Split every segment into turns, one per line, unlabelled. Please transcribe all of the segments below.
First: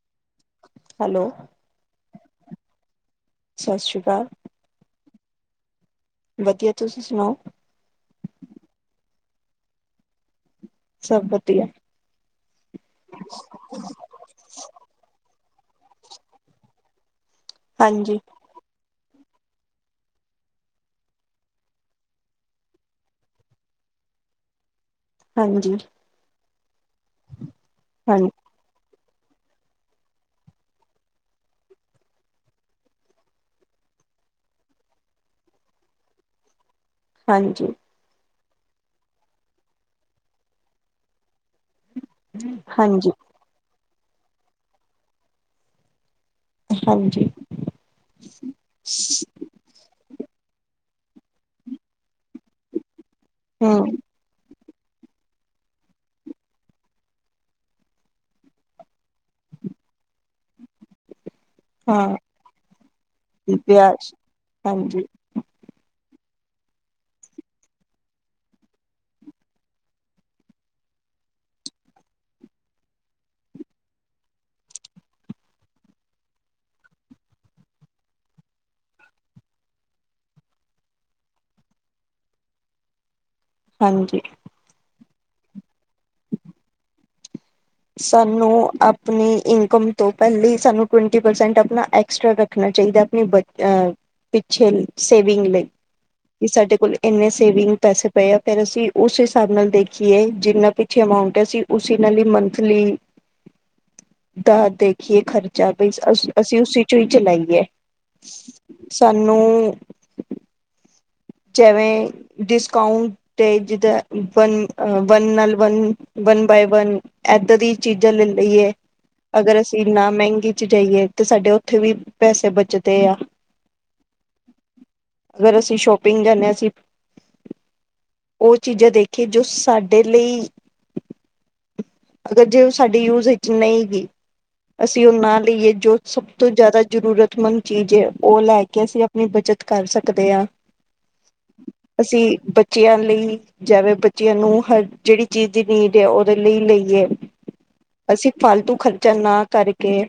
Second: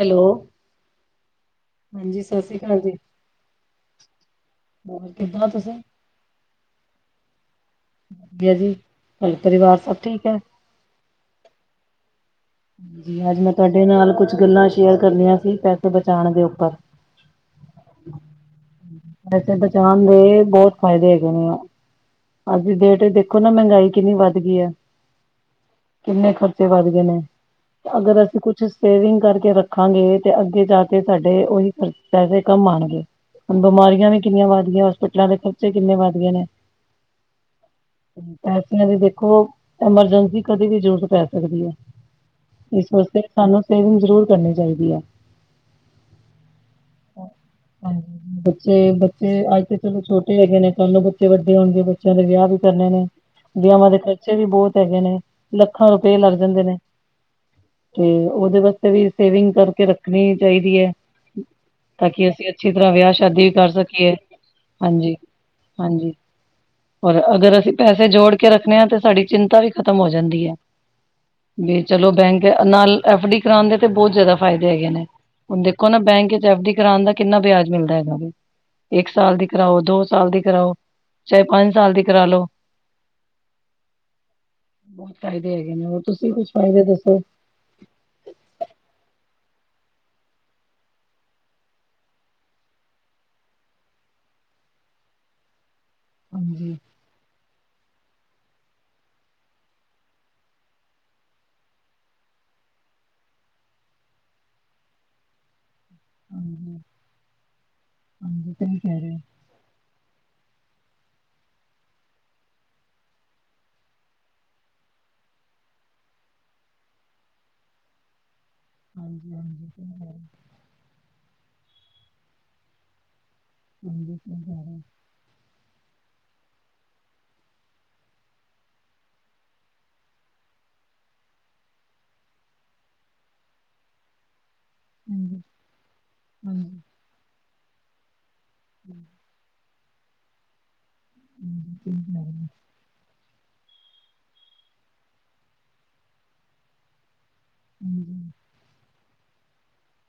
Hello.
Hello.
ਹਾਂਜੀ ਸਤਿ ਸ਼੍ਰੀ ਅਕਾਲ ਜੀ।
ਸਾਸ਼੍ਰੀਕਾਲ।
ਹੋਰ ਕਿੱਦਾਂ ਤੁਸੀਂ?
ਵਦੀਆ ਤੁਸੀ ਸੁਣਾਓ?
ਵਦੀਆ ਜੀ ਘਰ ਪਰਿਵਾਰ ਸਬ ਠੀਕ ਐ।
ਸਬ ਵਦੀਆ।
ਜੀ ਅੱਜ ਮੈਂ ਤਾਡੇ ਨਾਲ ਕੁਸ਼ ਗੱਲਾਂ ਸ਼ੇਅਰ ਕਰਨੀਆਂ ਸੀ ਪੈਸੇ ਬਚਾਣ ਦੇ ਉੱਪਰ।
ਹਾਂਜੀ।
ਪੈਸੇ ਬਚਾਣ ਦੇ ਬੌਤ ਫੈਦੇ ਹੈਗੇ ਨੇ ਆ। ਅੱਜ ਦੀ ਡੇਟ ਇ ਦੇਖੋ ਨਾ ਮਹਿੰਗਾਈ ਕਿੰਨੀ ਵੱਧ ਗੀ ਐ।
ਹਾਂਜੀ।
ਕਿੰਨੇ ਖਰਚੇ ਵੱਧ ਗੇ ਨੇ
ਹਾਂ
ਅਗਰ ਅਸੀ ਕੁਛ ਸੇਵਿੰਗ ਕਰਕੇ ਰੱਖਾਂਗੇ ਤੇ ਅੱਗੇ ਜਾ ਕੇ ਸਾਡੇ ਓਹੀ ਪੈ ਪੈਸੇ ਕੰਮ ਆਣਗੇ। ਹੁਨ ਬਿਮਾਰੀਆਂ ਵੀ ਕਿਨੀਆਂ ਵੱਧ ਗੀਆਂ ਹੋਸਪਿਟਲਾਂ ਦੇ ਖਰਚੇ ਕਿੰਨੇ ਵੱਧ ਗੇ ਨੇ।
ਹਾਂਜੀ।
ਪੈਸਿਆਂ ਦੀ ਦੇਖੋ ਐਮਰਜੈਂਸੀ ਕਦੀ ਵੀ ਜਰੂਰਤ ਪੈ ਸਕਦੀ ਐ। ਇਸ
ਹਾਂਜੀ
ਵਾਸਤੇ ਸਾਨੂੰ ਸੇਵਿੰਗ ਜਰੂਰ ਕਰਨੀ ਚਾਈਦੀ ਆ। ਹਾਂ
ਹਾਂਜੀ
-ਹਾਂਜੀ ਬੱਚੇ -ਬੱਚੇ ਅੱਜ ਤੇ ਛੋਟੇ ਹੈਗੇ ਨੇ ਕੱਲ੍ਹ ਨੂੰ ਬੱਚੇ ਵੱਡੇ ਹੋਨਗੇ ਬੱਚਿਆਂ ਦੇ ਵਿਆਅ ਵੀ ਕਰਨੇ ਨੇ ਵਿਆਵਾਂ
ਹਮ
ਦੇ ਖਰਚੇ ਵੀ ਬੌਤ ਹੇਗੇ ਨੇ ਲੱਖਾਂ ਰੁਪਏ ਲੱਗ ਜਾਂਦੇ ਨੇ। ਤੇ ਓਦੇ ਵਾਸਤੇ ਵੀ ਸੇਵਿੰਗ ਕਰਕੇ ਰੱਖਨੀ ਚਾਈਦੀ ਐ।
ਹਾਂ
ਤਾਕਿ ਅਸੀ ਅੱਛੀ ਤਰ੍ਹਾਂ ਵਿਆਅ ਸ਼ਾਦੀ ਵੀ ਕਰ
ਵਿਆਜ
ਸਕੀਏ ਹਾਂਜੀ- ਹਾਂਜੀ। ਔਰ ਅਗਰ ਅਸੀ ਪੈਸੇ ਜੋੜ ਕੇ ਰੱਖਨੇ ਆਂ ਤੇ ਸਾਡੀ ਚਿੰਤਾ ਵੀ ਖ਼ਤਮ ਹੋ ਜਾਂਦੀ ਐ। ਵੀ ਚਲੋ ਬੈਂਕ ਨਾਲ ਐਫ ਡੀ ਕਰਾਣ ਦੇ ਤੇ ਬੌਤ ਜਆਦਾ ਫਾਇਦੇ ਹੈਗੇ ਨੇ। ਹੁਨ ਦੇਖੋ ਨਾ ਬੈਂਕ ਇਚ ਐਫ ਡੀ ਕਰਾਨ ਦਾ ਕਿੰਨਾ ਵਿਆਜ ਮਿਲਦਾ ਹੈਗਾ ਵੇ ਇੱਕ ਸਾਲ ਦੀ ਕਰਾਓ, ਦੋ ਸਾਲ ਦੀ ਕਰਾਓ ਚਾਏ ਪੰਜ ਸਾਲ ਦੀ ਕਰਾ ਲੋ। [inaudible]
ਹਾਂਜੀ।
ਬਹੁਤ ਫਾਇਦੇ ਹੈਗੇ ਨੇ ਹੋਰ ਤੁਸੀ ਵੀ ਕੁਛ ਫਾਇਦੇ ਦੱਸੋ।
ਸਾਨੂੰ ਆਪਨੀ ਇਨਕਮ ਤੋਂ ਪੈਲੇ ਈ ਸਾਨੂੰ ਟਵੰਟੀ ਪਰਸੈਂਟ ਆਪਣਾ ਐਕਸਟਰਾ ਰੱਖ ਰੱਖਨਾ ਚਾਈਦਾ ਆਪਣੀ ਬ ਅ ਪਿੱਛੇ ਲੀ ਸੇਵਿੰਗ ਲਈ ਵੀ
ਹਾਂਜੀ
ਸਾਡੇ ਕੋਲ ਇੰਨੇ ਸੇਵਿੰਗ ਪੈਸੇ ਪਏ ਆ ਫੇਰ ਅਸੀ ਉਸ ਹਿਸਾਬ ਨਾਲ ਦੇਖੀਏ ਜਿੰਨਾ ਪਿੱਛੇ ਅਮਾਊਂਟ ਐ ਅਸੀ ਉਸੀ ਨਾਲ ਈ ਮਨ ਮਨਥਲੀ ਦਾ ਦੇਖ ਏ ਖਰਚਾ ਬਈ ਅ ਅਸੀ ਉਸ
ਹਾਂਜੀ
ਚੋ ਈ ਚਲਾਈਏ
ਹਾਂਜੀ ਸਹੀ ਕਹਿ ਰਹੇ ਹੋ
ਸਾਨੂੰ ਜੈਂਵੇਂ ਡਿਸਕਾਉਂਟ ਤੇ ਜਿੱਦਾਂ ਵਨ ਅ ਵਨ ਨਾਲ ਵਨ, ਵਨ ਬਾਏ ਵਨ। ਐਦਾਂ ਦੀ ਚੀਜਾਂ ਲੇ ਲਈਏ।
ਹਾਂਜੀ
ਅਗਰ
ਹਾਂਜੀ
ਅਸੀ
ਸਹੀ ਕਹਿ
ਨਾ
ਰਹੇ ਹੋ,
ਮੈਂਗੀ ਚ ਜਾਈਏ ਤਾਂ ਸਾਡੇ ਉੱਥੇ ਵੀ ਪੈਸੇ ਬਚਦੇ ਆ।
[inaudible]
ਅਗਰ ਅਸੀ ਸ਼ੋਪਿੰਗ ਜਾਂਨੇ ਆ ਅਸੀਂ ਓ ਚੀਜਾਂ ਦੇਖੀਏ ਜੋ ਸਾਡੇ ਲਈ ਅਗਰ ਜੇ ਓ ਸਾਡੀ ਯੂਜ ਵਿੱਚ ਨਈ ਗੀ ਅਸੀ ਓ ਨਾ
ਹਾਂਜੀ
ਲਈਏ ਜੋ ਸਭ ਤੋਂ
ਹਾਂਜੀ
ਜਆਦਾ ਜਰੂਰਤਮੰਦ ਚੀਜ ਐ ਓ ਲੈ ਕੇ ਅਸੀ ਆਪਣੀ ਬਚਤ ਕਰ ਸਕਦੇ ਆਂ
ਹਾਂਜੀ ਸਹੀ ਕਹਿ
ਅਸੀਂ
ਰਹੇ ਹੋ
ਬੱਚਿਆਂ ਲਈ ਜੈਂਵੇ ਬੱਚਿਆਂ ਨੂੰ ਹਰ ਜੇੜੀ ਚੀਜ ਦੀ ਨੀਡ ਐ ਉਦੇ ਲਈ ਲਈਏ।
ਹਾਂਜੀ
ਅਸੀ ਫਾਲਤੂ ਖ਼ਰਚਾ ਨਾ ਕਰਕੇ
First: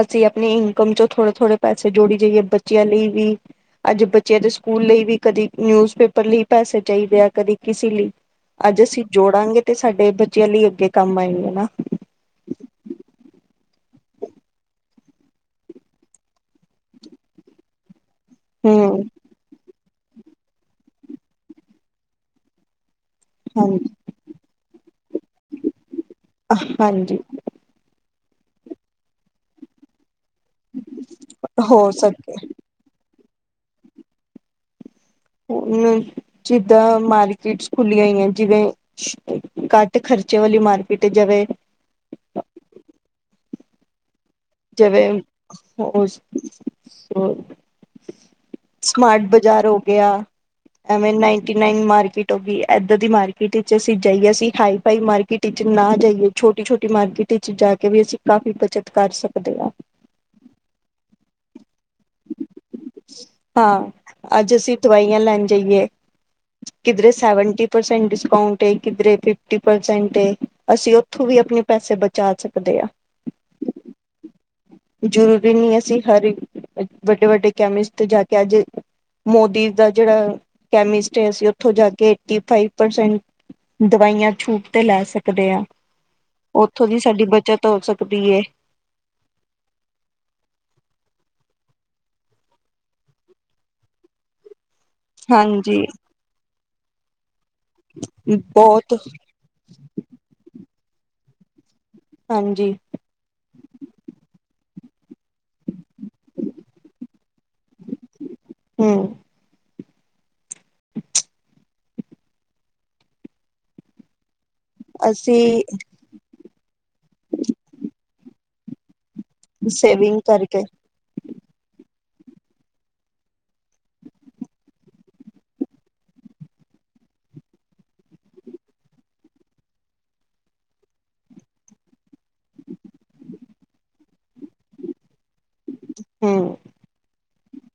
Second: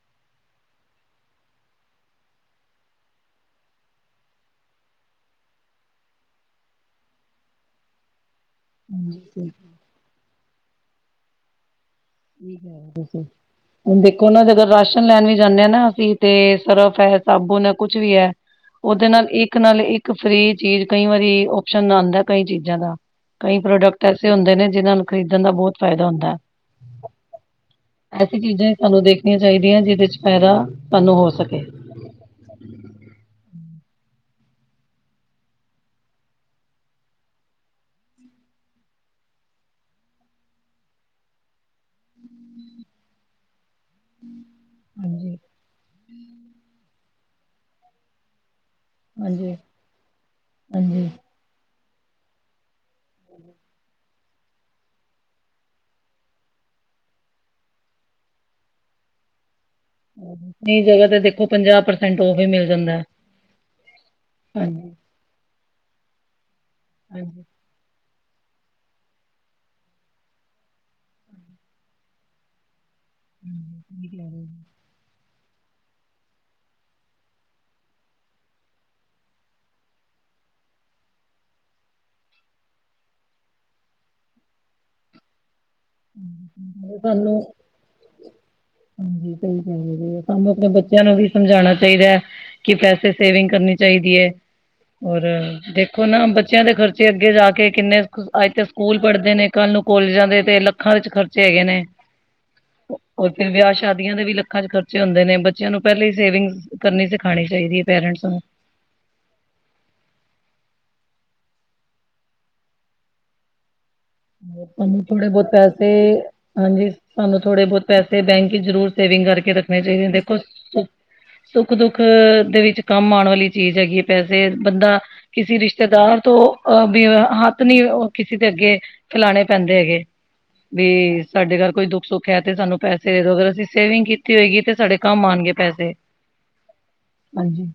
ਅਸੀਂ ਆਪਣੀ ਇਨਕਮ 'ਚੋਂ ਥੋੜੇ -ਥੋੜੇ ਪੈਸੇ ਜੋੜੀ ਜਾਈਏ ਬੱਚਿਆਂ ਲਈ ਵੀ ਅੱਜ ਬੱਚਿਆਂ ਦੇ ਸਕੂਲ ਲਈ ਵੀ, ਕਦੇ ਨਿਊਜ਼ ਪੇਪਰ ਲਈ ਪੈਸੇ ਚਾਹੀਦੇ ਆ ਕਦੇ ਕਿਸੀ ਲੀ ਅੱਜ ਅਸੀ
ਹਾਂਜੀ ਸਹੀ ਸਹੀ
ਜੋੜਾਂਗੇ ਤੇ ਸਾਡੇ ਬੱਚਿਆਂ ਲਈ ਅੱਗੇ ਕੰਮ ਆਏਂਗੇ ਨਾ
ਠੀਕ ਐ ਤੁਸੀ ਹੁਣ ਦੇਖੋ ਨਾ ਜਦੋ ਰਾਸ਼ਨ ਲੈਣ ਵੀ ਜਾਂਣੇ ਆਂ ਨਾ ਅਸੀ, ਤੇ ਸਰਫ ਹੈ, ਸਾਬੁਣ ਹੈ ਕੁਛ ਵੀ ਐ
ਹਮ
ਉਹਦੇ ਨਾਲ ਇੱਕ ਨਾਲ ਇੱਕ ਫਰੀ, ਚੀਜ਼ ਕਈ ਵਾਰੀ ਓਪਸ਼ਨ ਆਂਦਾ ਕਈ ਚੀਜ਼ਾਂ ਦਾ ਕਈ
ਹਾਂਜੀ
ਪ੍ਰੋਡਕਟ ਐਸੇ ਹੁੰਦੇ ਨੇ ਜਿਨਾਂ ਨੂੰ ਖ਼ਰੀਦਣ ਦਾ ਬਹੁਤ ਫੈਦਾ ਹੁੰਦਾ
ਅਹ ਹਾਂਜੀ
ਹੈ। ਐਸੀ ਚੀਜ਼ਾਂ ਹੀ ਸਾਨੂੰ ਦੇਖਣੀਆਂ ਚਾਹੀਦੀਆਂ ਜਿਹਦੇ 'ਚ ਫੈਦਾ ਸਾਨੂੰ ਹੋ ਸਕੇ
ਹੋ ਸਕੇ ਹੁਣ, ਜਿੱਦਾਂ ਮਾਰਕੀਟਸ ਖੁੱਲੀਆਂ ਨੇ ਜਿਵੇਂ ਘੱਟ ਖਰਚੇ ਵਾਲੀ ਮਾਰਕੀਟ ਜਿਵੇਂ ਜਿਵੇਂ,
ਹਾਂਜੀ
ਉਸ, ਸੋਸ ਸਮਾਰਟ
ਹਾਂਜੀ
ਬਾਜ਼ਾਰ ਹੋ ਗਿਆ,
ਹਾਂਜੀ
ਐਵੇਂ ਨਹੀ ਨਾਈਟੀ ਨਾਈਨ ਮਾਰਕੀਟ ਹੋ ਗਈ, ਐਦਾਂ ਦੀ ਮਾਰਕੀਟ ਵਿੱਚ ਅਸੀਂ ਜਾਈਏ, ਅਸੀ ਹਾਈ ਫਾਈ ਮਾਰਕੀਟ ਵਿੱਚ ਨਾ ਜਾਈਏ ਛੋਟੀ- ਛੋਟੀ ਮਾਰਕੀਟ ਵਿੱਚ ਜਾ ਕੇ ਵੀ ਅਸੀਂ ਕਾਫ਼ੀ ਬੱਚਤ ਕਰ ਸਕਦੇ ਆਂ
ਨਈ ਜਗ੍ਹਾ ਤਾਂ ਦੇਖੋ ਪੰਜਾਹ ਪ੍ਰਸੈਂਟ ਓਫ ਵੀ ਮਿਲ ਜਾਂਦਾ, ਹਾਂਜੀ
ਜਾਂ ਲੈਣ ਜਾਈਏ, ਕਿਧਰੇ
ਹਾਂਜੀ
ਸੈਵਨਟੀ ਪਰਸੈਟ ਡਿਸਕਾਊਂਟ ਏ, ਕਿਧਰੇ ਫਿਫਟੀ ਪਰਸੈਂਟ ਏ, ਅਸੀ ਉਥੋਂ ਵੀ ਆਪਣੇ ਪੈਸੇ ਬਚਾ ਸਕਦੇ ਆਂ
ਹਮ, ਸਹੀ ਲੈ ਰੇ
ਜ਼ਰੂਰੀ ਨਹੀ ਅਸੀ ਹਰ ਇੱਕ, ਵੱਡੇ- ਵੱਡੇ ਕੈਮਿਸਟ ਜਾ ਕੇ ਅੱਜ ਮੋਦੀ ਦਾ ਜੇੜਾ, ਕੈਮਿਸਟ ਆ ਅਸੀ ਉੱਥੋ ਜਾ ਕੇ ਏਟੀ ਫਾਈਵ ਪਰਸੈੰਟ ਦਵਾਈਆਂ ਛੂਟ ਤੇ ਲੈ ਸਕਦੇ ਐ ਓਥੋਂ ਦੀ ਸਾਡੀ
ਸਾਨੂੰ
ਬੱਚਤ ਹੋ ਸਕਦੀ ਏ
ਹਾਂਜੀ ਸਹੀ ਗੱਲ ਏ, ਸਾਨੂੰ ਆਪਣੇ ਬੱਚਿਆਂ ਨੂੰ ਵੀ ਸਮਝਾਉਣਾ ਚਾਹੀਦਾ ਕੀ ਕੈਸੇ ਸੇਵਿੰਗ ਕਰਨੀ ਚਾਹੀਦੀ ਐ ਔਰ,
ਹਾਂਜੀ
ਦੇਖੋ ਨਾ ਬੱਚਿਆਂ ਦੇ ਖਰਚੇ ਅੱਗੇ ਜਾ ਕੇ ਕਿੰਨੇ ਸਕ, ਅੱਜ ਤੇ
ਬਹੁਤ
ਸਕੂਲ ਪੜ੍ਹਦੇ ਨੇ ਕੱਲ ਨੂੰ ਕਾਲਜਾਂ ਜਾਂਦੇ ਪਏ, ਤੇ ਲੱਖਾਂ ਵਿੱਚ ਖਰਚੇ ਹੈਗੇ ਨੇ
ਹਾਂਜੀ
ਔਰ ਫੇਰ ਵਿਆਹ ਸ਼ਾਦੀਆਂ ਦੇ ਵੀ ਲੱਖਾਂ 'ਚ ਖਰਚੇ ਹੁੰਦੇ ਨੇ, ਬੱਚਿਆਂ ਨੂੰ ਪਹਿਲੇ ਹੀ ਸੇਵਿੰਗ ਕਰਨੀ ਸਿਖਾਉਣੀ ਚਾਹੀਦੀ ਐ ਪੇਰੈਂਟਸ ਨੂੰ
ਹਮ [inaudible]
ਲੋਕਾਂ ਨੂੰ ਥੋੜੇ ਬੋਤ
ਅਸੀਂ
ਪੈਸੇ ਹਾਂਜੀ ਸਾਨੂੰ ਥੋੜੇ ਬਹੁਤ ਪੈਸੇ ਬੈਂਕ 'ਚ ਜ਼ਰੂਰ ਸੇਵਿੰਗ ਕਰਕੇ ਰੱਖਣੇ ਚਾਹੀਦੇ,
ਸੇਵਿੰਗ
ਦੇਖੋ
ਕਰਕੇ
ਸ ਸੁੱਖ -ਦੁੱਖ ਦੇ ਵਿੱਚ ਕੰਮ ਆਉਣ ਵਾਲੀ ਚੀਜ਼ ਹੈਗੀ, ਪੈਸੇ ਬੰਦਾ ਕਿਸੀ ਰਿਸ਼ਤੇਦਾਰ ਤੋਂ, ਅਹ ਵੀ ਹੱਥ ਨੀ ਕਿਸੇ ਦੇ ਅੱਗੇ ਖਿਲਾਣੇ ਪੈਂਦੇ ਹੈਗੇ ਵੀ, ਸਾਡੇ ਘਰ ਕੋਈ ਦੁੱਖ- ਸੁੱਖ ਹੈ, ਤੇ ਸਾਨੂੰ ਪੈਸੇ ਦੇ ਦੋ ਅਗਰ ਅਸੀਂ ਸੇਵਿੰਗ ਕੀਤੀ ਹੋਏਗੀ ਤੇ ਸਾਡੇ ਕੰਮ ਆਣਗੇ ਪੈਸੇ,
ਹੂੰ
ਹਾਂਜੀ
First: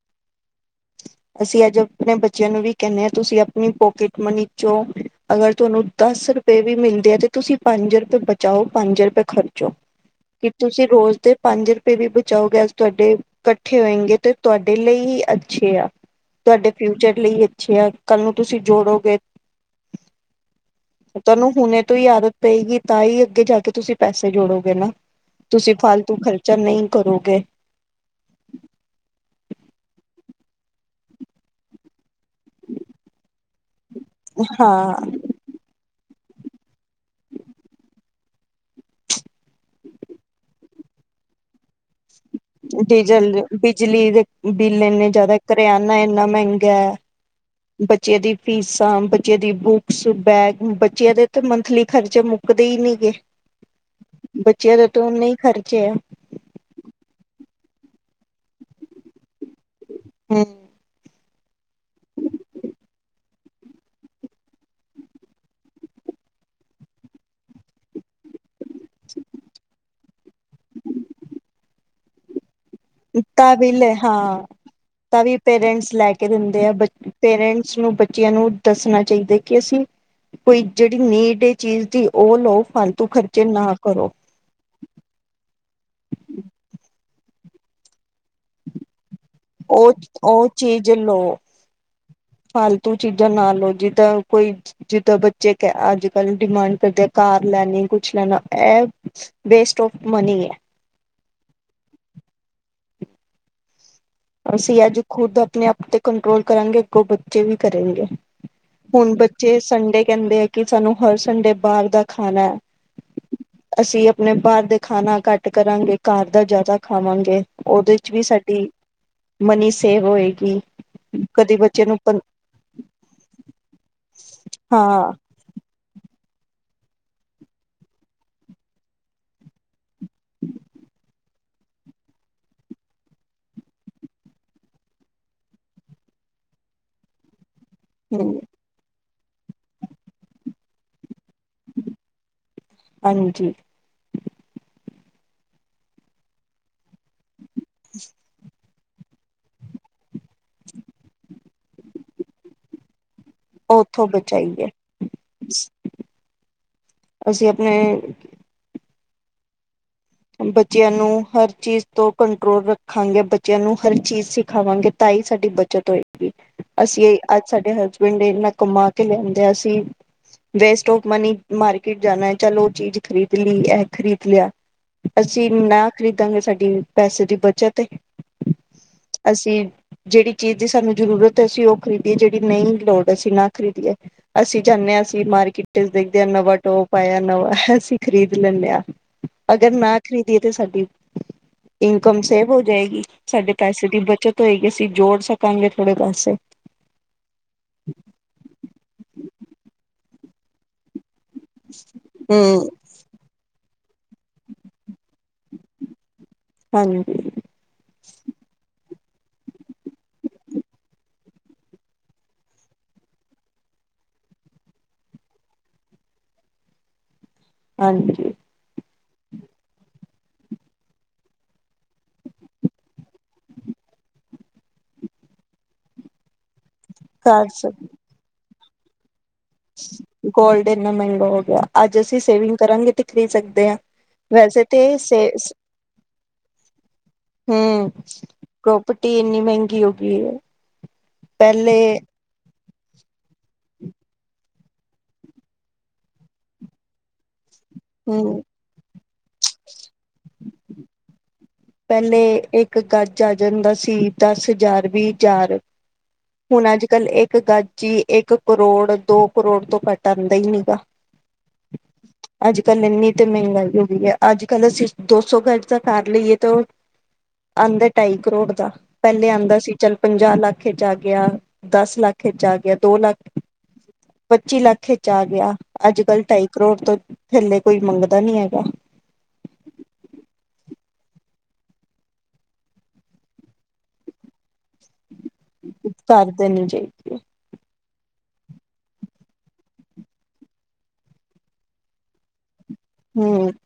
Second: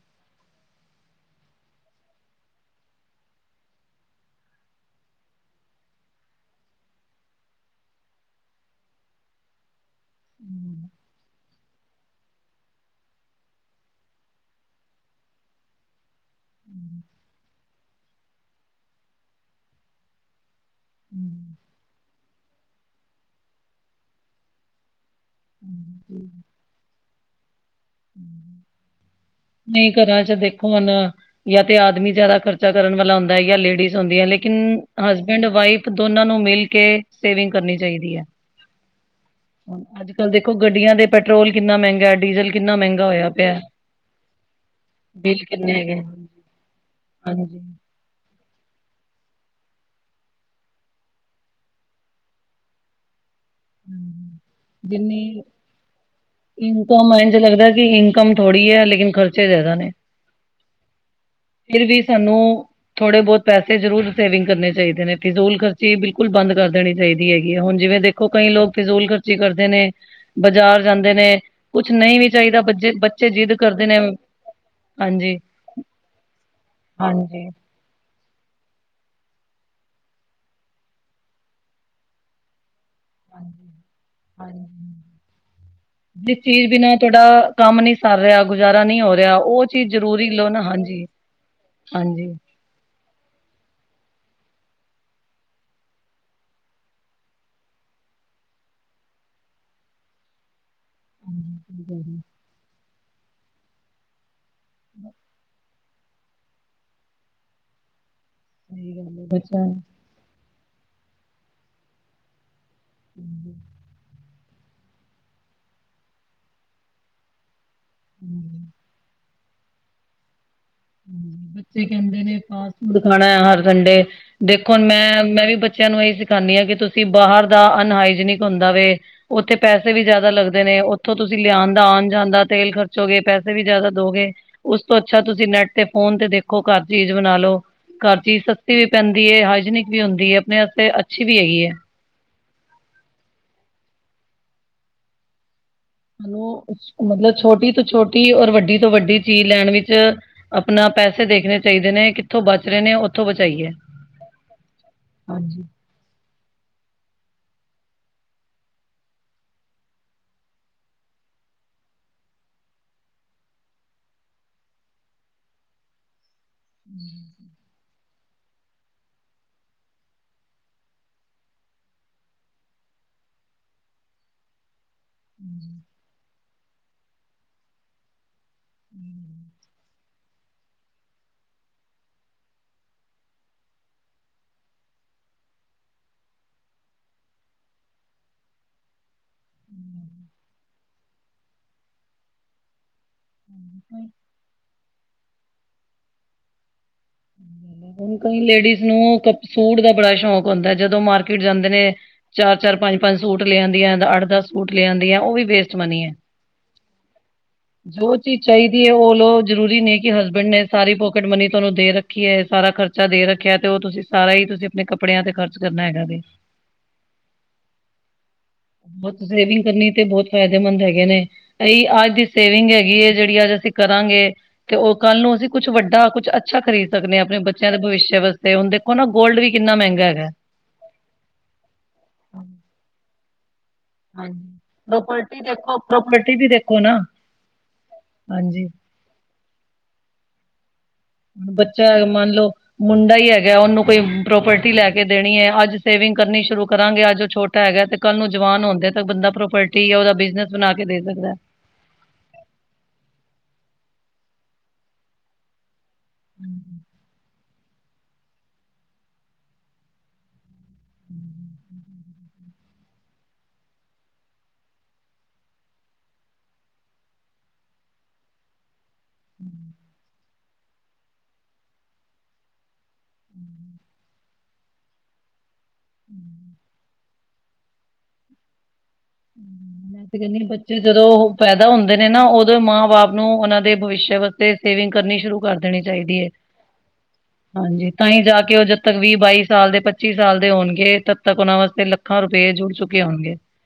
ਅਸੀਂ ਅੱਜ ਆਪਣੇ ਬੱਚਿਆਂ ਨੂੰ ਵੀ ਕਹਿਣੇ ਆਂ, ਤੁਸੀਂ ਆਪਣੀ ਪੋਕਟ ਮਨੀ 'ਚੋਂ ਅਗਰ ਤੁਹਾਨੂੰ ਦਸ ਰੁਪਏ ਵੀ ਮਿਲਦੇ ਐ, ਤੇ ਤੁਸੀਂ ਪੰਜ ਰੁਪਏ ਬਚਾਓ, ਪੰਜ ਰੁਪਏ ਖਰਚੋ ਕੀ ਤੁਸੀਂ ਰੋਜ਼ ਦੇ ਪੰਜ ਰੁਪਏ ਵੀ ਬਚਾਓਗੇ ਅੱਜ ਤੁਹਾਡੇ, ਇਕੱਠੇ ਹੋਏਂਗੇ ਤੇ ਤੁਹਾਡੇ ਲਈ ਹੀ ਅੱਜ ਅੱਛੇ ਆ, ਤਾਡੇ ਫਿਊਚਰ ਲਈ ਅੱਛੇ ਆ, ਕੱਲ ਨੂੰ ਤੁਸੀਂ ਜੋੜੋਗੇ
[inaudible]
ਤੁਆਨੂੰ ਹੁਣੇ ਤੋਂ ਈ ਆਦਤ ਪਏਗੀ ਤਾਂ ਈ ਅੱਗੇ ਜਾ ਕੇ ਤੁਸੀਂ ਪੈਸੇ ਜੋੜੋਗੇ ਨਾ, ਤੁਸੀਂ ਫਾਲਤੂ ਖ਼ਰਚਾ ਨਈ ਕਰੋਗੇ।
ਹੂੰ ਨਈ ਘਰਾਂ ਚ ਦੇਖੋ ਮਤਲਬ, ਜਾਂ ਤੇ ਆਦਮੀ ਜਿਆਦਾ ਖਰਚਾ ਕਰਨ ਵਾਲਾ ਹੁੰਦਾ ਜਾਂ ਲੇਡੀਜ਼। ਹੁੰਦੀ ਐ, ਲੇਕਿਨ
ਹਾਂ
ਹਸਬੈਂਡ ਵਾਈਫ ਦੋਨਾਂ ਨੂੰ ਮਿਲ ਕੇ ਸੇਵਿੰਗ ਕਰਨੀ ਚਾਈਦੀ ਐ। ਹੁ, ਅੱਜ -ਕੱਲ ਦੇਖੋ ਗੱਡੀਆਂ ਦੇ ਪੈਟਰੋਲ ਕਿੰਨਾ ਮੇਂਗਾ ਡੀਜ਼ਲ ਕਿੰਨਾ ਮਹਿੰਗਾ
ਡੀਜ਼ਲ,
ਹੋਇਆ ਪਿਆ।
ਬਿਜਲੀ ਦੇ ਬਿੱਲ ਇੰਨੇ ਜ਼ਾਦਾ
ਬਿੱਲ ਕਿੰਨੇ ਹੈਗੇ
ਕਰਿਆਨਾ ਏਨਾ ਮੇਂਗਾ ਆ।
ਹਾਂਜੀ।
ਬੱਚੇਆ ਦੀ ਫੀਸਾਂ, ਬੱਚੇਆ ਦੀ ਬੁੱਕਸ, ਬੈਗ ਬੱਚਿਆਂ ਦੇ ਤਾਂ ਮੰਥਲੀ ਖਰਚੇ ਮੁ ਮੁੱੱਕਦੇ ਈ ਨਈ ਗੇ,
ਹਮ।
ਬੱਚੇਆਂ ਦਾ ਤਾਂ ਓਨੇ ਈ ਖ਼ਰਚੇ ਐ।
ਮੈਨੂੰ ਤਾਂ ਹੁਣ ਇੰਝ ਲੱਗਦਾ ਕਿ ਇਨਕਮ ਥੋੜ੍ਹੀ ਐ ਲੇਕਿਨ ਖਰਚੇ ਜ਼ਾਦਾ ਨੇ,
ਹਾਂ
ਫਿਰ ਵੀ ਸਾਨੂੰ ਥੋੜੇ ਬੋਤ ਪੈਸੇ ਜ਼ਰੂਰ ਸੇਵਿੰਗ ਕਰਨੇ ਚਾਈਦੇ ਨੇ, ਫਿਜ਼ੂਲ ਖਰਚੀ ਬਿਲਕੁਲ ਬੰਦ ਕਰ ਦੇਣੀ ਚਾਈਦੀ ਹੈਗੀ ਆ, ਹੁਣ ਜਿਵੇਂ ਦੇਖੋ ਤੇ ਕਈ ਲੋਕ ਫਿਜ਼ੂਲ ਖਰਚੀ ਕਰਦੇ ਨੇ, ਬਾਜ਼ਾਰ ਜਾਂਦੇ ਨੇ ਕੁਛ ਨਈ ਵੀ ਚਾਈਦਾ ਬੱਚੇ ਜਿੱਦ
ਤਾਂ ਵੀ
ਕਰਦੇ
ਲੈ
ਨੇ
ਹਾਂ, ਤਾਂ
ਹਾਂਜੀ
ਵੀ ਪੇਰੈਂਟਸ ਲੈ ਕੇ ਦਿੰਦੇ ਆ
ਹਾਂਜੀ
ਪੇਰੈਂਟਸ ਸਗੋ ਬੱਚੇਆਂ ਨੂੰ ਦੱਸਣਾ ਚਾਈਦਾ ਕਿ ਅਸੀ ਕੋਈ ਜੇੜੀ ਨੀਡ ਐ ਚੀਜ਼ ਦੀ ਓ ਲਓ ਫਾਲਤੂ ਖਰਚੇ ਨਾ ਕਰੋ।
ਹਾਂਜੀ, ਜਿਸ ਚੀਜ਼ ਬਿਨਾ ਤੁਆਡਾ ਕੰਮ ਨੀ, ਕਰ ਰੇਆ ਗੁਜ਼ਾਰਾ ਨਈ ਹੋ ਰੇਆ ਓ ਚੀਜ਼
ਉਹ
ਜ਼ਰੂਰੀ
ਉਹ
ਲਓ ਨਾ
ਚੀਜ਼
ਹਾਂਜੀ
ਲਓ
-ਹਾਂਜੀ।
ਫਾਲਤੂ ਚੀਜ਼ਾਂ ਨਾ ਲਓ ਜਿੱਦਾਂ ਕੋਈ ਜਿੱਦਾਂ ਬੱਚੇ ਕ ਅੱਜ -ਕੱਲ ਡਿਮਾਂਡ ਕਰਦੇ ਆ ਕਾਰ ਲੈਣੀ ਕੁਛ ਲੈਣਾ ਐ ਵੇਸਟ ਔਫ ਮਨੀ ਐ।
ਹਾਂਜੀ [inaudible]
ਅਸੀ ਅੱਜ ਖੁਦ ਆਪਣੇ ਆਪ ਤੇ ਕੰਟਰੋਲ ਕਰਾਂਗੇ ਅਗੋ ਬੱਚੇ ਵੀ ਕਰਨਗੇ
ਸਹੀ
ਹੁਣ
ਗੱਲ ਹੈ
ਬੱਚੇ
ਬੱਚਿਆਂ ਨੂੰ।
ਸੰਡੇ ਕੇਂਦੇ ਆ ਕਿ ਸਾਨੂੰ ਹਰ ਸੰਡੇ ਬਾਹਰ ਦਾ ਖਾਣਾ,
ਹਾਂਜੀ,
ਅਸੀਂ ਆਪਣੇ ਬਾਹਰ ਦੇ ਖਾਣਾ ਘੱਟ ਕਰਾਂਗੇ ਘਰ ਦਾ ਜ਼ਾਦਾ ਖਾਵਾਂਗੇ ਓਦੇ ਚ ਵੀ
ਹਾਂਜੀ।
ਸਾਡੀ ਮਨੀ ਸੇਵ ਹੋਏਗੀ ਕਦੇ
ਹੁ--ਬੱਚੇ
ਬੱਚੇ ਨੂੰ
ਕੇਂਦੇ ਨੇ ਫਾਸਟ ਫੂਡ ਖਾਣਾ ਹਰ ਸੰਡੇ, ਦੇਖੋ ਹੁਣ ਮੈਂ
ਹਾਂ
-ਮੈਂ ਵੀ ਬ ਬੱਚੇਆਂ ਨੂੰ ਏ ਸਿਖਾਂਣੀ ਆ ਕਿ ਤੁਸੀਂ ਬਾਹਰ ਦਾ ਅਨਹਾਈਜੀਨਿਕ ਹੁੰਦਾ ਵੇ ਓਥੇ ਪੈਸੇ ਵੀ ਜ਼ਾਦਾ ਲੱਗਦੇ ਨੇ ਓਥੋਂ ਤੁਸੀਂ ਤੁਸੀਂ ਲਿਆਣ ਦਾ ਆਣ ਜਾਂਨ ਦਾ ਤੇਲ ਖਰਚੋਗੇ ਪੈਸੇ ਵੀ ਜ਼ਾਦਾ ਦੋਗੇ ਉਸ ਤੋਂ ਅੱਛਾ ਤੁਸੀਂ ਨੈੱਟ ਤੇ ਫੋਨ ਤੇ ਦੇਖੋ ਘਰ ਚੀਜ਼ ਬਣਾਲੋ, ਘਰ ਚੀਜ਼ ਸ ਸਸਤੀ ਵੀ ਪੈਂਦੀ ਏ ਹਾਈਜੀਨਿਕ ਵੀ ਹੁੰਦੀ ਐ ਆਪਣੇ ਵਸਤੇ ਅੱਛੀ ਵੀ ਹੈਗੀ ਆ
ਹਾਂਜੀ।
ਸਾਨੂੰ ਮਤਲਬ ਛੋਟੀ ਤੋਂ ਛੋਟੀ ਔਰ ਵੱਡੀ ਤੋਂ ਵੱਡੀ ਚੀਜ਼ ਲੈਣ ਵਿੱਚ ਆਪਣਾ ਪੈਸੇ ਦੇਖਣੇ ਚਾਈਦੇ ਨੇ ਕਿੱਥੋਂ ਬਚ ਰਏ ਨੇ ਬਚਾਈਏ
ਓ ਓਥੋਂ ਬਚਾਈਏ,
ਹਾਂਜੀ
ਅਸੀਂ ਆਪਣੇ ਬੱਚੇਆਂ ਨੂੰ ਹਰ ਚੀਜ਼ ਤੋਂ ਕੰਟਰੋਲ ਰੱਖਾਂਗੇ, ਬੱਚਿਆਂ ਨੂੰ ਹਰ ਚੀਜ਼ ਸਿਖਾਵਾਂਗੇ ਤਾਂ ਈ ਸਾਡੀ ਬੱਚਤ ਹੋਏਗੀ ਅਸੀ ਅੱਜ ਸਾਡੇ ਹਸ ਬੈਂਡ ਦੇਖ ਲਾ ਕਮਾ ਕੇ ਲਿਆਂਦਾ ਸੀਂ ਵੇਸਟ ਆਫ ਮਨੀ ਮਾਰਕੀਟ ਜਾਣਾ ਐ ਚੱਲ ਓ ਚੀਜ਼ ਖਰੀਦ ਲਈ ਐ ਖਰੀਦ ਲਿਆ ਅਸੀਂ ਨਾ ਖਰੀਦਾਂਗੇ ਸਾਡੀ ਪੈਸੇ ਦੀ ਬਚਤ ਏ, ਅਸੀਂ ਜੇੜੀ ਚੀਜ਼ ਦੀ ਸਾਨੂੰ ਜ਼ਰੂਰਤ ਐ ਅਸੀਂ ਓ ਖਰੀਦੀਏ ਜੇੜੀ ਨਈ ਲੋੜ ਐ ਅਸੀਂ ਨਾ ਖਰੀਦੀਏ ਫੇਰ। ਅਸੀਂ ਜਾਂਦੇ ਹਾਂ ਅਸੀਂ ਮਾਰਕੀਟ ਚੱ ਦੇਖਦੇ ਹਾਂ ਨਵਾਂ ਟੋਪ ਆਇਆ ਨਵਾਂ ਅਸੀਂ ਖ਼ਰੀਦ ਲੈਂਦੇ ਹਾਂ। ਅਗਰ ਨਾ ਖਰੀਦੀਏ ਤਾਂ ਸਾਡੀ, ਇਨਕਮ ਸੇਵ ਹੋ ਜਾਏਗੀ ਸਾਡੇ ਪੈਸੇ ਦੀ ਬੱਚਤ ਹੋਏਗੀ ਅਸੀਂ ਜੋੜ ਸਕਾਂਗੇ ਥੋੜੇ ਪੈਸੇ
ਹੁਣ ਕਈ ਲੇਡੀਜ਼ ਨੂੰ ਕ- ਸੂਟ ਦਾ ਬੜਾ ਸ਼ੌਕ ਹੁੰਦਾ ਜਦੋਂ ਮਰ ਕਿੱਟ ਜਾਂਦੇ ਨੇ ਚਾਰ-ਚਾਰ ਪੰਜ ਪੰਜ ਸੂਟ ਲਿਆਦੀਆਂ ਅੱਠ-ਦਸ ਸੂਟ ਲਿਆਦੀ ਆ ਉਹ ਵੀ ਵੇਸਟ ਮੰਨੀਏ।
ਹਾਂਜੀ
ਜੋ ਚੀਜ਼ ਚਾਹੀਦੀ ਏ ਉਹ ਲਾਓ ਜ਼ਰੂਰੀ ਨਹੀਂ ਕਿ ਹਸਬੈਂਡ ਨੇ ਸਾਰੀ ਪੋਕਿਟ ਮਨੀ ਤੁਹਾਨੂੰ ਦੇ ਰੱਖ ਰੱਖੀ ਏ ਸਾਰਾ ਖਰਚਾ ਦੇ ਰੱਖਿਆ ਤੇ ਉਹ ਤੁਸੀਂ ਸਾਰਾ ਹੀ ਤੁਸੀਂ ਆਪਣੇ ਕੱਪੜਿਆਂ ਤੇ ਖਰਚ ਕਰਨਾ ਹੈਗਾ ਜੇ।
ਹਾਂਜੀ
ਬਹੁਤ ਸੇਵਿੰਗ ਕਰਨੀ ਤੇ ਬਹੁਤ ਫਾਇਦੇਮੰਦ ਹੈਗੇ ਨੇ। ਇਹੀ ਅੱਜ ਦੀ ਸੇਵਿੰਗ ਹੈਗੀ ਇਹ ਜਿਹੜੀ ਅੱਜ ਅਸੀਂ ਕਰਾਂਗੇ। ਤੇ ਉਹ ਕੱਲ ਨੂੰ ਅਸੀਂ ਕੁੱਛ ਵੱਡਾ ਕੁੱਛ ਅੱਛਾ ਖਰੀਦ ਸਕਦੇ ਆ। ਆਪਣੇ
ਕਰ
ਬੱਚਿਆਂ ਦੇ
ਸਕ
ਭਵਿੱਸ਼ ਵਾਸਤੇ ਹੁਣ ਦੇਖੋ ਨਾ ਗੋਲਡ ਵੀ ਕਿੰਨਾ ਮਹਿੰਗਾ ਹੈਗਾ
ਗੋਲਡ ਇੰਨਾ ਮਹਿੰਗਾ ਹੋ ਗਿਆ। ਅੱਜ ਅਸੀਂ ਸੇਵਿੰਗ ਕਰਾਂਗੇ ਤੇ ਖਰੀਦ ਸਕਦੇ ਹਾਂ।
ਹਾਂਜੀ
ਵੈਸੇ ਤੇ ਸੇ
ਪ੍ਰੋਪਰਟੀ ਦੇਖੋ ਪ੍ਰੋਪਰਟੀ ਵੀ ਦੇਖੋ ਨਾ?
ਹਮ
ਹਾਂਜੀ
ਪ੍ਰੋਪਰਟੀ ਇੰਨੀ ਮਹਿੰਗੀ ਹੋ ਗਈ ਏ।
ਬੱਚਾ ਏ ਮੰਨ ਲਓ ਮੁੰਡਾ ਹੀ ਹੈਗਾ ਉਹਨੂੰ ਕੋਈ ਪ੍ਰੋਪਰਟੀ ਲੈ ਕੇ ਦੇਣੀ ਹੈ ਅੱਜ ਸੇਵਿੰਗ ਕਰਨੀ ਸ਼ੁਰੂ ਕਰਾਂਗੇ ਅੱਜ ਛੋਟ ਛੋਟਾ ਹੈਗਾ ਤੇ ਕੱਲ੍ਹ ਨੂੰ
ਹਮ
ਜਵਾਨ ਹੁੰਦਾ ਤੇ ਬੰਦਾ ਪ੍ਰੋਪਰਟੀ ਜਾਂ ਉਹਦਾ ਬਿਜਨਸ ਬਣਾ ਕੇ ਦੇ ਸਕਦਾ।
ਪਹਿਲੇ ਇੱਕ ਗੱਜ ਆ ਜਾਂਦਾ ਸੀ। ਦਸ ਹਜ਼ਾਰ, ਵੀਹ ਹਜ਼ਾਰ ਹੁਣ ਅੱਜ-ਕੱਲ੍ਹ ਇੱਕ ਗਾਜੀ ਇੱਕ ਕਰੋੜ ਦੋ ਕਰੋੜ ਤੋਂ ਘੱਟ ਆਉਂਦਾ ਹੀ ਨਹੀਂ ਗਾ।
[inaudible]
ਅੱਜ-ਕੱਲ੍ਹ ਇੰਨੀ ਤੇ ਮਹਿੰਗਾਈ ਹੋ ਗਈ ਏ। ਅੱਜ-ਕੱਲ੍ਹ ਅਸੀਂ ਦੋ ਸੌ ਗਜ ਦਾ ਕਰ ਲਈਏ ਤਾਂ ਉਹ ਆਂਦਾ ਢਾਈ ਕਰੋੜ ਦਾ ਪਹਿਲੇ ਆਂਦਾ ਸੀ। ਚੱਲ ਪੰਜਾਹ ਲੱਖ ਜਾ ਆ ਗਿਆ ਦਸ ਲੱਖ ਆ ਗਿਆ, ਦੋ ਲੱਖ, ਪੱਚੀ ਲੱਖ ਆ ਗਿਆ। ਅੱਜ-ਕੱਲ੍ਹ ਢਾਈ ਕਰੋੜ ਤੋਂ ਥੱਲੇ ਕੋਈ ਮੰਗਦਾ ਨਹੀਂ ਹੈਗਾ।
[inaudible] ਮੈਂ ਤੇ ਕਹਿੰਦੀ ਬੱਚੇ ਜਦੋਂ ਉਹ ਪੈਦਾ ਹੁੰਦੇ ਨੇ ਨਾ ਉਦੋਂ ਮਾਂ ਬਾਪ ਨੂੰ ਉਹਨਾਂ ਦੇ ਭਵਿਸ਼ਿਆ ਸੇਵਿੰਗ ਕਰਨੀ ਸ਼ੁਰੂ ਦੇਣੀ ਚਾਹੀਦੀ ਏ।
ਕਰ ਦੇਣੀ ਚਾਹੀਦੀ ਹੈ।
ਹਾਂਜੀ ਤਾਂਹੀ ਜਾ ਕੇ ਉਹ ਜਦ ਤੱਕ ਵੀਹ ਬਾਈ ਸਾਲ ਦੇ ਪੱਚੀ ਸਾਲ ਦੇ ਹੋਣਗੇ। ਤਦ ਤੱਕ ਉਹਨਾਂ ਵਾਸਤੇ ਲੱ ਲੱਖਾਂ ਰੁਪਏ ਜੁੜ ਚੁੱਕੇ ਹੋਣਗੇ।
ਹਮ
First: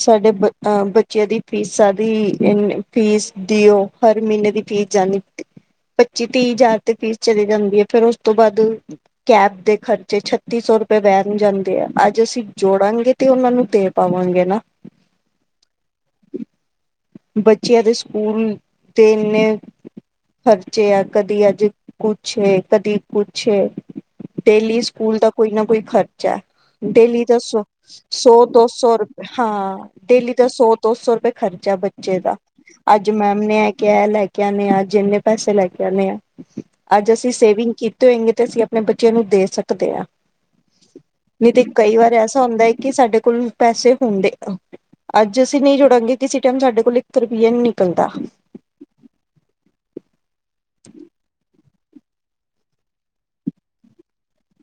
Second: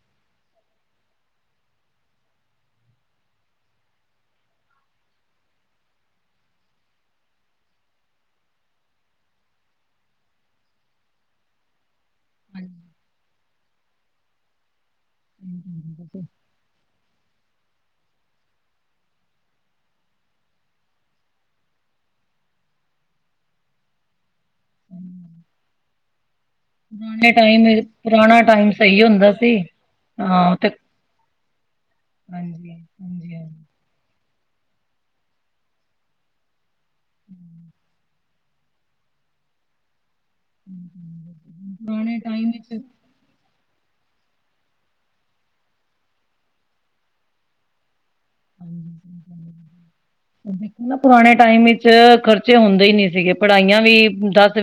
ਸਾਡੇ ਬ ਅਹ ਬੱਚਿਆਂ ਦੀ ਫੀਸਾਂ ਦੀ ਇ ਫੀਸ ਦੀ ਉਹ। ਹਰ ਮਹੀਨੇ ਦੀ ਫੀਸ ਜਾਣੀ ਪੱਚੀ ਤੀਹ ਹਜ਼ਾਰ ਤੇ ਫੀਸ ਚਲੀ ਜਾਂਦੀ ਹੈ ਫੇਰ ਉਸ ਤੋਂ ਬਾਅਦ ਕੈਬ ਦੇ ਖਰਚੇ ਛੱਤੀ ਸੌ ਰੁਪਏ ਵੈਣ ਜਾਂਦੇ ਆ ਅੱਜ ਅਸੀਂ
ਹਾਂਜੀ।
ਜੋੜਾਂਗੇ ਤੇ ਉਹਨਾਂ ਨੂੰ ਦੇ ਪਾਵਾਂਗੇ ਨਾ।
ਹਮ [inaudible]
ਬੱਚਿਆਂ ਦੇ ਸਕੂਲ ਦੇ ਇੰਨੇ ਖਰਚੇ ਆ ਕਦੀ ਅੱਜ ਕੁੱਛ ਏ, ਕਦੀ ਕੁੱਛ ਏ। ਡੇਲੀ ਸਕੂਲ ਦਾ ਕੋਈ ਨਾ ਕੋਈ ਖਰਚਾ। ਡੇਲੀ
ਪੁਰਾਣੇ
ਦਾ ਸੌ
ਟਾਈਮ ਪੁਰਾਣਾ
ਸੌ ਦੋ
ਟਾਈਮ
ਸੌ
ਸਹੀ
ਰੁਪਏ
ਹੁੰਦਾ ਸੀ
ਹਾਂ ਡੇਲੀ
ਹਾਂ
ਦਾ
ਤੇ
ਸੌ ਦੋ ਸੌ ਰੁਪਏ। ਖਰਚਾ ਬੱਚੇ ਦਾ
ਹਾਂਜੀ
ਅੱਜ
ਹਾਂਜੀ
ਮੈਮ ਨੇ, ਕਹਿ ਲੈ ਆਦੇ ਆ। ਅੱਜ ਇੰਨੇ ਪੈਸੇ ਲੈ ਕੇ ਆਣੇ ਆ ਅੱਜ ਸੇਵਿੰਗ ਕੀਤੀ। ਹੋਏਗੀ ਤੇ ਅਸੀਂ ਆਪਣੇ ਬੱਚਿਆਂ ਨੂੰ ਦੇ ਸਕਦੇ ਆ। ਨਹੀ ਤੇ
ਹਾਂਜੀ
ਕਈ ਵਾਰ
ਪੁਰਾਣੇ
ਐਸਾ
ਟਾਈਮ
ਹੁੰਦਾ
ਵਿੱਚ
ਏ ਕਿ ਸਾਡੇ ਕੋਲ ਪੈਸੇ ਹੁੰਦੇ, ਅੱਜ ਅਸੀਂ ਨਹੀਂ ਜੋੜਾਂਗੇ ਕਿਸੇ ਟਾਈਮ ਸਾਡੇ ਕੋਲ ਇੱਕ ਰੁਪਈਆ ਨੀ ਨਿਕਲਦਾ।
ਦੇਖੋ ਨਾ, ਪੁਰਾਣੇ ਟਾਈਮ ਈਚ ਖਰਚੇ ਹੁੰਦੇ ਹੀ ਨੀ ਸੀਗੇ ਪੜ੍ਹਾਈਆਂ ਵੀ ਦੱਸ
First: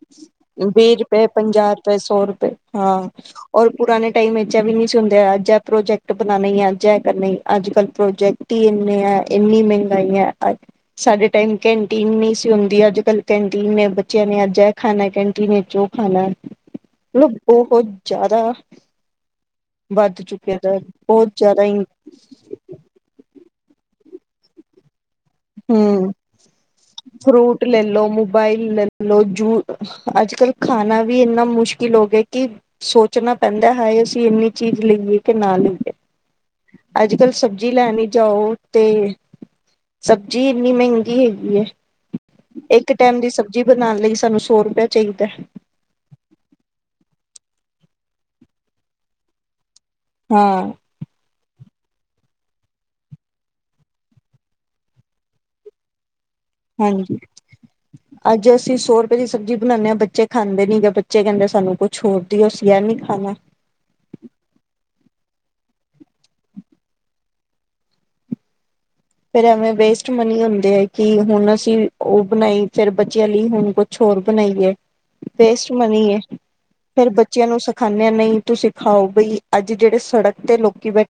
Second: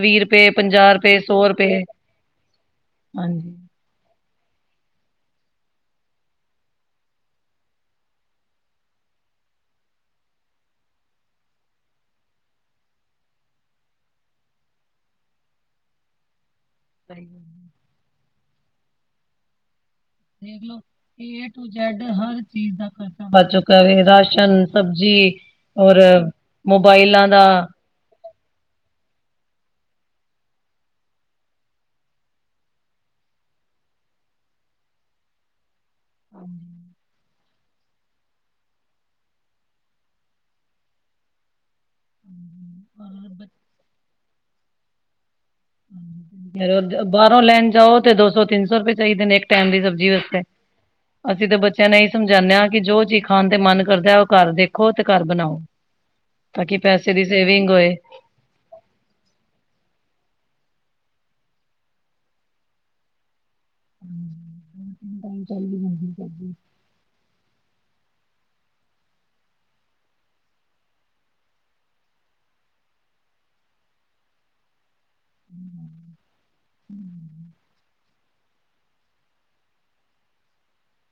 ਵੀਹ ਰੁਪਏ, ਪੰਜਾਹ ਰੁਪਏ, ਸੌ ਰੁਪਏ ਹਾਂ
ਹਾਂਜੀ
ਔਰ ਪੁਰਾਣੇ ਟਾਈਮ ਇੰਚ ਐ ਵੀ ਨਹੀ ਸੀ ਹੁੰਦੇ, ਅੱਜ ਐ ਪ੍ਰੋਜੈਕਟ ਬਣਾਣੇ ਅੱਜ ਐ ਕਰਨੇ ਈ, ਅੱਜ-ਕੱਲ੍ਹ ਪ੍ਰੋਜੈਕਟ ਟੀ ਇੰਨੇ ਏ ਇੰਨੀ ਮਹਿੰਗਾਈ ਆ ਅੱਜ। ਸਾਡੇ ਟਾਈਮ ਕੰਟੀਨ ਨਹੀਂ ਸੀ ਹੁੰਦੀ ਅੱਜ ਕੱਲ੍ਹ ਕੰਟੀਨ ਏ ਬੱਚਿਆਂ ਨੇ ਅੱਜ ਏ ਖਾਣਾ ਕੰਟੀਨ ਚੋਂ ਉਹ ਖਾਣਾ
ਸਹੀ
ਮਤਲਬ ਬਹੁਤ ਜਾਦਾ ਵੱਧ ਚੁੱਕੇ ਦਾ
ਦੇਖਲੋ
ਬਹੁਤ
ਏ
ਜ਼ਿਆਦਾ
ਟੂ
ਈ
ਜੈਡ ਹਰ ਚੀਜ਼ ਦਾ ਖ਼ਰਚਾ [inaudible] ਚੁੱਕਾ ਐ ਰਾਸ਼ਨ ਸਬਜ਼ੀ ਔਰ ਮੋਬਾਇਲਾਂ ਦਾ
ਪਹਿਲੋਂ ਮੋਬ ਬਾਈ ਲੈ ਲੋ ਜੂ ਅੱਜ ਕੱਲ੍ਹ ਖਾਣਾ ਵੀ ਇੰਨਾ ਮੁਸ਼ਕਿਲ ਹੋ ਗਿਆ ਕਿ ਸੋਚਣਾ ਪੈਂਦਾ ਐ ਹਾਏ ਅੱਸੀ ਇੰਨੀ ਚੀਜ਼ ਲਈਏ ਕਿ ਨਾ ਲਈਏ। ਅੱਜ ਕੱਲ੍ਹ ਸਬਜ਼ੀ ਲੈਨ ਈ ਜਾਓ ਤੇ ਸਬਜ਼ੀ ਇੰਨੀ ਮਹਿੰਗੀ ਹੈਗੀ ਏ ਇੱਕ ਟੈਮ ਦੀ
ਔਰ
ਸਬਜ਼ੀ ਬਣਾਣ ਲਈ ਸਾਨੂੰ ਸੌ ਰੁਪਿਆ ਚਾਹੀਦਾ।
ਬਾਹਰੋਂ ਲੈਣ ਜਾਓ ਤੇ ਦੋ ਸੌ ਤਿੰਨ ਸੌ ਰੁਪਏ ਚਾਹੀਦੇ ਨੇ ਇੱਕ ਟੈਮ ਦੀ ਸਬਜ਼ੀ ਵਾਸਤੇ।
ਹਾਂ
ਅਸੀਂ ਤਾਂ ਬੱਚਿਆਂ ਨੇ ਇਹੀ ਸਮਝਣੇ ਆ ਕਿ ਜੋ ਚੀਜ਼ ਖਾਣ ਤੇ ਮਨ ਕਰਦਾ ਉਹ ਕਰ ਦੇਖੋਂ ਤੇ ਕਰ ਬਣਾਓ। ਤਾਂ ਕਿ ਪੈਸੇ
ਹਾਂਜੀ
ਦੀ ਸੇਵਿੰਗ ਹੋਏ।
ਅੱਜ ਅਸੀਂ ਸੌ ਰੁਪਏ ਦੀ ਸਬਜ਼ੀ ਬਣਾਣੇ ਹਾਂ ਬੱਚੇ ਖਾਂਦੇ ਨੀ ਗੇ ਬੱਚੇ ਕਹਿੰਦੇ ਸਾਨੂੰ ਕੁਛ ਹੋਰ ਦਿਓ ਅਸੀਂ ਐ ਨੀ ਖਾਣਾ।
[unintelligible]
ਫ਼ੇਰ ਐਵੇਂ ਵੇਸਟ ਮਨੀ ਹੁੰਦੇ ਐ ਕਿ ਹੁਣ ਅਸੀਂ ਉਹ ਬਣਾਈ ਫ਼ੇਰ ਬੱਚਿਆਂ ਲਈ ਹੁਣ ਕੁਛ ਕੁਛ ਹੋਰ ਬਣਾਈਏ ਵੇਸਟ ਮਨੀ ਏ ਫੇ਼ਰ ਬੱਚਿਆਂ ਨੂੰ ਸਿਖਾਨੇ ਆ ਨਹੀਂ ਤੁਸੀਂ ਖਾਓ ਬਈ ਅੱਜ ਜਿਹੜੇ ਸੜਕ ਤੇ ਲੋਕੀਂ ਬੈਠੇ